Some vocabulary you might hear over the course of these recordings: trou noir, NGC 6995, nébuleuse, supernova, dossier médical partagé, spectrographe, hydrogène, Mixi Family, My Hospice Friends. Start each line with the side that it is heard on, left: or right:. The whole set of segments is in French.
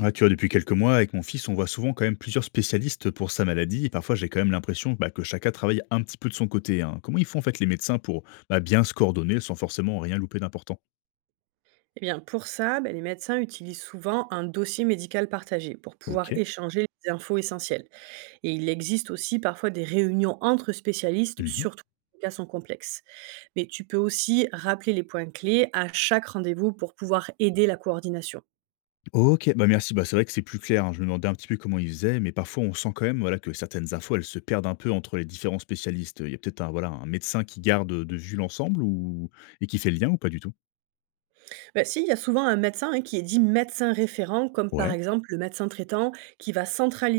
left: Ouais, tu vois, depuis quelques mois, avec mon fils, on voit souvent quand même plusieurs spécialistes pour sa maladie. Et parfois, j'ai quand même l'impression, bah, que chacun travaille un petit peu de son côté, hein. Comment ils font en fait les médecins pour bah, bien se coordonner sans forcément rien louper d'important?
right: Eh bien, pour ça, ben, les médecins utilisent souvent un dossier médical partagé pour pouvoir
left: Ok.
right: échanger les infos essentielles. Et il existe aussi parfois des réunions entre spécialistes,
left: Mhm.
right: surtout quand les cas sont complexes. Mais tu peux aussi rappeler les points clés à chaque rendez-vous pour pouvoir aider la coordination.
left: Ok, bah merci. Bah, c'est vrai que c'est plus clair, hein. Je me demandais un petit peu comment ils faisaient, mais parfois on sent quand même, voilà, que certaines infos elles se perdent un peu entre les différents spécialistes. Il y a peut-être un, voilà, un médecin qui garde de vue l'ensemble ou... et qui fait le lien ou pas du tout?
right: Bah, si, il y a souvent un médecin, hein, qui est dit médecin référent, comme par
left: Ouais.
right: exemple le médecin traitant, qui va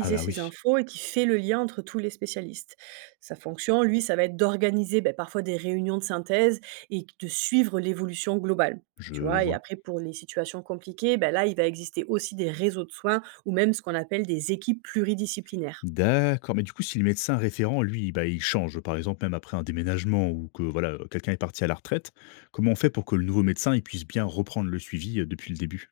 left: Ah bah oui,
right: ces infos et qui fait le lien entre tous les spécialistes. Sa fonction, lui, ça va être d'organiser ben, parfois des réunions de synthèse et de suivre l'évolution globale.
left: je
right: Tu vois, et
left: vois.
right: après, pour les situations compliquées, ben là, il va exister aussi des réseaux de soins ou même ce qu'on appelle des équipes pluridisciplinaires.
left: D'accord, mais du coup, si le médecin référent, lui, bah, il change, par exemple, même après un déménagement ou que, voilà, quelqu'un est parti à la retraite, comment on fait pour que le nouveau médecin il puisse bien reprendre le suivi depuis le début?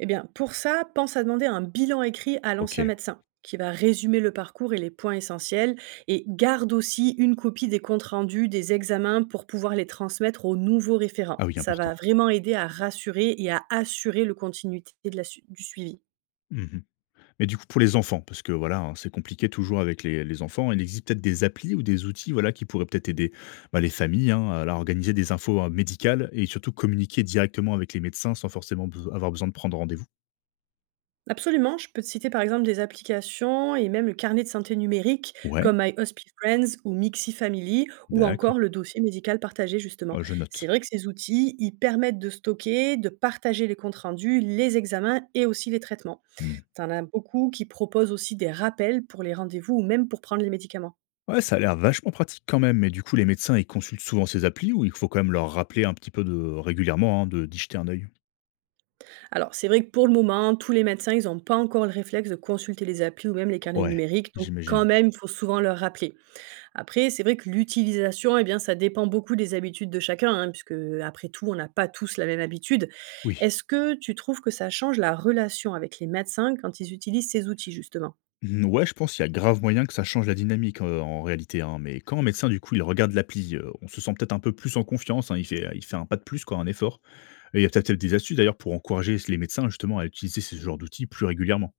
right: Eh bien, pour ça, pense à demander un bilan écrit à
left: Ok.
right: l'ancien médecin qui va résumer le parcours et les points essentiels et garde aussi une copie des comptes rendus, des examens pour pouvoir les transmettre au nouveau
left: Ah
right: référent.
left: oui,
right: Ça
left: important.
right: va vraiment aider à rassurer et à assurer le continuité de la du suivi.
left: Mhm. Mais du coup, pour les enfants, parce que voilà, hein, c'est compliqué toujours avec les enfants, il existe peut-être des applis ou des outils, voilà, qui pourraient peut-être aider bah, les familles, hein, à leur organiser des infos médicales et surtout communiquer directement avec les médecins sans forcément avoir besoin de prendre rendez-vous.
right: Absolument, je peux te citer par exemple des applications et même le carnet de santé numérique
left: Ouais,
right: comme My Hospice Friends ou Mixi Family ou
left: d'accord.
right: encore le dossier médical partagé justement.
left: Moi, je
right: C'est
left: note.
right: vrai que ces outils, ils permettent de stocker, de partager les comptes rendus, les examens et aussi les traitements. T'en as beaucoup qui proposent aussi des rappels pour les rendez-vous ou même pour prendre les médicaments.
left: Ouais, ça a l'air vachement pratique quand même, mais du coup, les médecins, ils consultent souvent ces applis ou il faut quand même leur rappeler un petit peu de régulièrement, hein, de d'y jeter un œil?
right: Alors c'est vrai que pour le moment, tous les médecins, ils n'ont pas encore le réflexe de consulter les applis ou même les carnets
left: Ouais,
right: numériques, donc quand
left: j'imagine.
right: même, il faut souvent leur rappeler. Après, c'est vrai que l'utilisation, eh bien, ça dépend beaucoup des habitudes de chacun, hein, puisque après tout, on n'a pas tous la même habitude.
left: Oui.
right: Est-ce que tu trouves que ça change la relation avec les médecins quand ils utilisent ces outils, justement?
left: Mmh, ouais, je pense qu'il y a grave moyen que ça change la dynamique, en réalité, hein, mais quand un médecin, du coup, il regarde l'appli, on se sent peut-être un peu plus en confiance, hein, il fait un pas de plus quoi, un effort. Et il y a peut-être des astuces d'ailleurs pour encourager les médecins justement à utiliser ce genre d'outils plus régulièrement?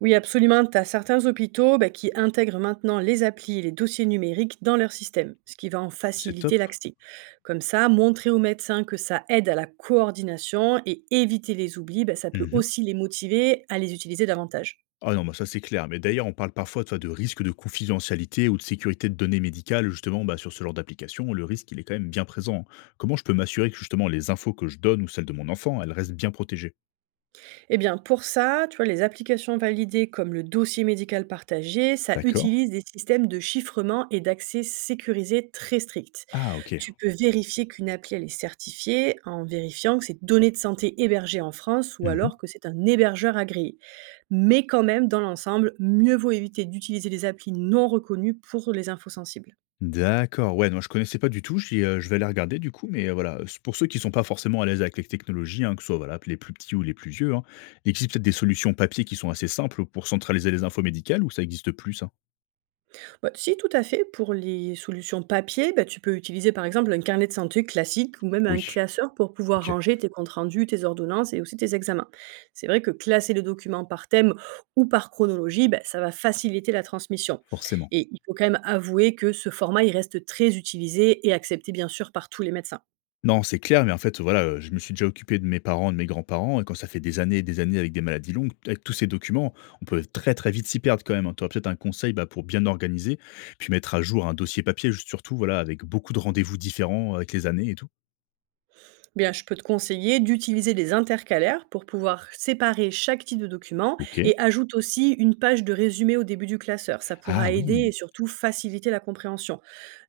right: Oui, absolument. Tu as certains hôpitaux bah, qui intègrent maintenant les applis et les dossiers numériques dans leur système, ce qui va en
left: C'est top.
right: faciliter l'accès. Comme ça, montrer aux médecins que ça aide à la coordination et éviter les oublis, bah, ça peut
left: Mmh.
right: aussi les motiver à les utiliser davantage.
left: Ah non, bah, ça c'est clair. Mais d'ailleurs, on parle parfois, tu vois, de risque de confidentialité ou de sécurité de données médicales, justement, bah, sur ce genre d'application. Le risque, il est quand même bien présent. Comment je peux m'assurer que justement les infos que je donne ou celles de mon enfant, elles restent bien protégées?
right: Eh bien, pour ça, tu vois, les applications validées comme le dossier médical partagé, ça
left: D'accord.
right: utilise des systèmes de chiffrement et d'accès sécurisés très stricts.
left: Ah, ok.
right: Tu peux vérifier qu'une appli elle est certifiée en vérifiant que c'est données de santé hébergées en France ou
left: Mhm.
right: alors que c'est un hébergeur agréé. Mais quand même, dans l'ensemble, mieux vaut éviter d'utiliser des applis non reconnues pour les infos sensibles.
left: D'accord. Ouais, non, je connaissais pas du tout. Je vais aller regarder du coup. Mais voilà, c'est pour ceux qui sont pas forcément à l'aise avec les technologies, hein, que ce soit voilà, les plus petits ou les plus vieux, hein, il existe peut-être des solutions papier qui sont assez simples pour centraliser les infos médicales ou ça existe plus, ça?
right: Bah, si, tout à fait. Pour les solutions papier, bah, tu peux utiliser par exemple un carnet de santé classique ou même un
left: Oui.
right: classeur pour pouvoir
left: Ok,
right: ranger tes comptes rendus, tes ordonnances et aussi tes examens. C'est vrai que classer le document par thème ou par chronologie, bah, ça va faciliter la transmission.
left: forcément.
right: Et il faut quand même avouer que ce format, il reste très utilisé et accepté bien sûr par tous les médecins.
left: Non, c'est clair, mais en fait, voilà, je me suis déjà occupé de mes parents, de mes grands-parents et quand ça fait des années et des années avec des maladies longues, avec tous ces documents, on peut très, très vite s'y perdre quand même, hein. Tu aurais peut-être un conseil, bah, pour bien organiser, puis mettre à jour un dossier papier, juste surtout, voilà, avec beaucoup de rendez-vous différents avec les années et tout?
right: Bien, je peux te conseiller d'utiliser des intercalaires pour pouvoir séparer chaque type de document
left: OK.
right: et ajoute aussi une page de résumé au début du classeur. Ça
left: Ah
right: pourra aider et
left: oui.
right: surtout faciliter la compréhension.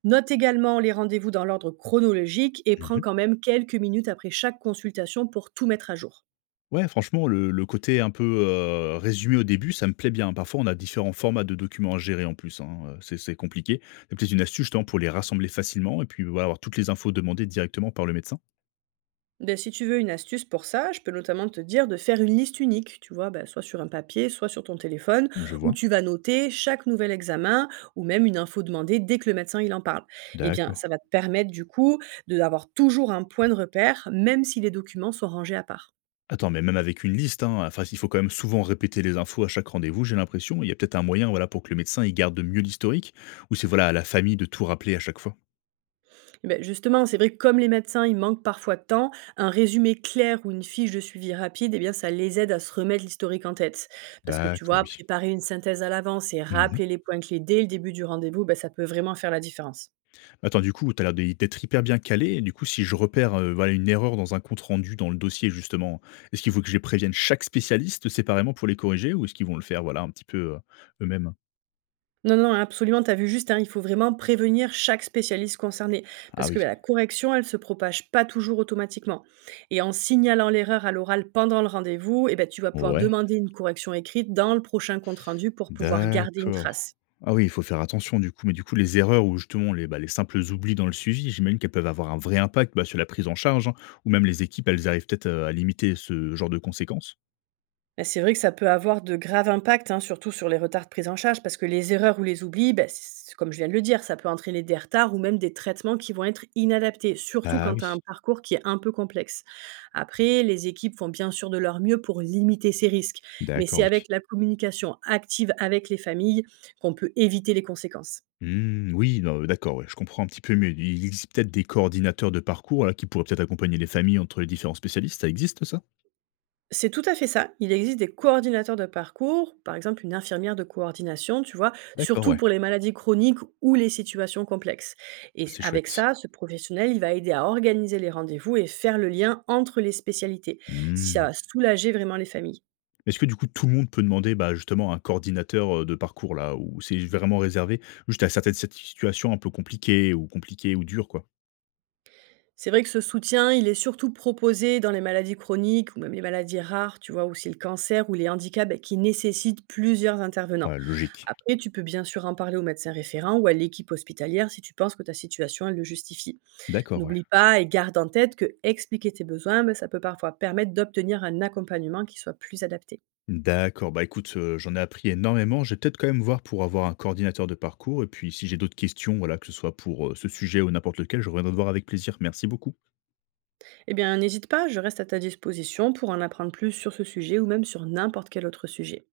right: Note également les rendez-vous dans l'ordre chronologique et prends
left: Mmh.
right: quand même quelques minutes après chaque consultation pour tout mettre à jour.
left: Ouais, franchement, le côté un peu, résumé au début, ça me plaît bien. Parfois, on a différents formats de documents à gérer en plus, hein, c'est compliqué. Tu as peut-être une astuce, justement, pour les rassembler facilement et puis, voilà, avoir toutes les infos demandées directement par le médecin?
right: Beh, si tu veux une astuce pour ça, je peux notamment te dire de faire une liste unique, tu vois, bah, soit sur un papier, soit sur ton téléphone,
left: Je
right: où
left: vois.
right: tu vas noter chaque nouvel examen ou même une info demandée dès que le médecin il en parle. Eh bien,
left: D'accord.
right: ça va te permettre du coup d'avoir toujours un point de repère, même si les documents sont rangés à part.
left: Attends, mais même avec une liste, hein, enfin, il faut quand même souvent répéter les infos à chaque rendez-vous, j'ai l'impression. Il y a peut-être un moyen, voilà, pour que le médecin il garde mieux l'historique, ou c'est, voilà, à la famille de tout rappeler à chaque fois.
right: Ben justement, c'est vrai que comme les médecins, ils manquent parfois de temps, un résumé clair ou une fiche de suivi rapide, eh bien, ça les aide à se remettre l'historique en tête. Parce que tu
left: D'accord,
right: vois,
left: oui.
right: préparer une synthèse à l'avance et
left: Mhm.
right: rappeler les points clés dès le début du rendez-vous, ben ça peut vraiment faire la différence.
left: Attends, du coup, tu as l'air d'être hyper bien calé. Du coup, si je repère voilà, une erreur dans un compte rendu dans le dossier, justement, est-ce qu'il faut que je les prévienne chaque spécialiste séparément pour les corriger, ou est-ce qu'ils vont le faire, voilà, un petit peu eux-mêmes?
right: Non, non, absolument, tu as vu juste, hein, il faut vraiment prévenir chaque spécialiste concerné.
left: Ah
right: Parce que
left: oui.
right: bah, la correction, elle se propage pas toujours automatiquement. Et en signalant l'erreur à l'oral pendant le rendez-vous, eh ben, tu vas pouvoir
left: Ouais.
right: demander une correction écrite dans le prochain compte-rendu pour pouvoir garder une
left: D'accord.
right: trace.
left: Ah oui, il faut faire attention du coup. Mais du coup, les erreurs ou justement les, bah, les simples oublis dans le suivi, j'imagine qu'elles peuvent avoir un vrai impact bah, sur la prise en charge, hein, ou même les équipes, elles arrivent peut-être à limiter ce genre de conséquences.
right: Bah, c'est vrai que ça peut avoir de graves impacts, hein, surtout sur les retards de prise en charge, parce que les erreurs ou les oublis, bah, comme je viens de le dire, ça peut entraîner des retards ou même des traitements qui vont être inadaptés, surtout
left: Ah
right: quand tu as un
left: oui,
right: parcours qui est un peu complexe. Après, les équipes font bien sûr de leur mieux pour limiter ces risques, mais
left: d'accord,
right: c'est
left: oui.
right: avec la communication active avec les familles qu'on peut éviter les conséquences.
left: Hmm, oui, non, d'accord, ouais, je comprends un petit peu mieux. Il existe peut-être des coordinateurs de parcours là, qui pourraient peut-être accompagner les familles entre les différents spécialistes. Ça existe ça?
right: C'est tout à fait ça. Il existe des coordinateurs de parcours, par exemple une infirmière de coordination, tu vois,
left: D'accord,
right: surtout
left: ouais.
right: pour les maladies chroniques ou les situations complexes.
left: Ah,
right: Et
left: c'est
right: avec
left: chouette.
right: ça, ce professionnel, il va aider à organiser les rendez-vous et faire le lien entre les spécialités. Ça va soulager vraiment les familles.
left: Est-ce que du coup tout le monde peut demander, bah, justement un coordinateur, de parcours là? Ou c'est vraiment réservé juste à certaines cette situations un peu compliquées ou compliquées ou dures, quoi?
right: C'est vrai que ce soutien, il est surtout proposé dans les maladies chroniques ou même les maladies rares, tu vois, aussi le cancer ou les handicaps bah, qui nécessitent plusieurs intervenants.
left: Ouais, logique.
right: Après, tu peux bien sûr en parler au médecin référent ou à l'équipe hospitalière si tu penses que ta situation, elle le justifie.
left: D'accord, ouais.
right: N'oublie pas et garde en tête que expliquer tes besoins, bah, ça peut parfois permettre d'obtenir un accompagnement qui soit plus adapté.
left: D'accord, bah, écoute, j'en ai appris énormément. Je vais peut-être quand même voir pour avoir un coordinateur de parcours et puis si j'ai d'autres questions, voilà, que ce soit pour, ce sujet ou n'importe lequel, je reviendrai te voir avec plaisir. Merci beaucoup.
right: Eh bien, n'hésite pas, je reste à ta disposition pour en apprendre plus sur ce sujet ou même sur n'importe quel autre sujet.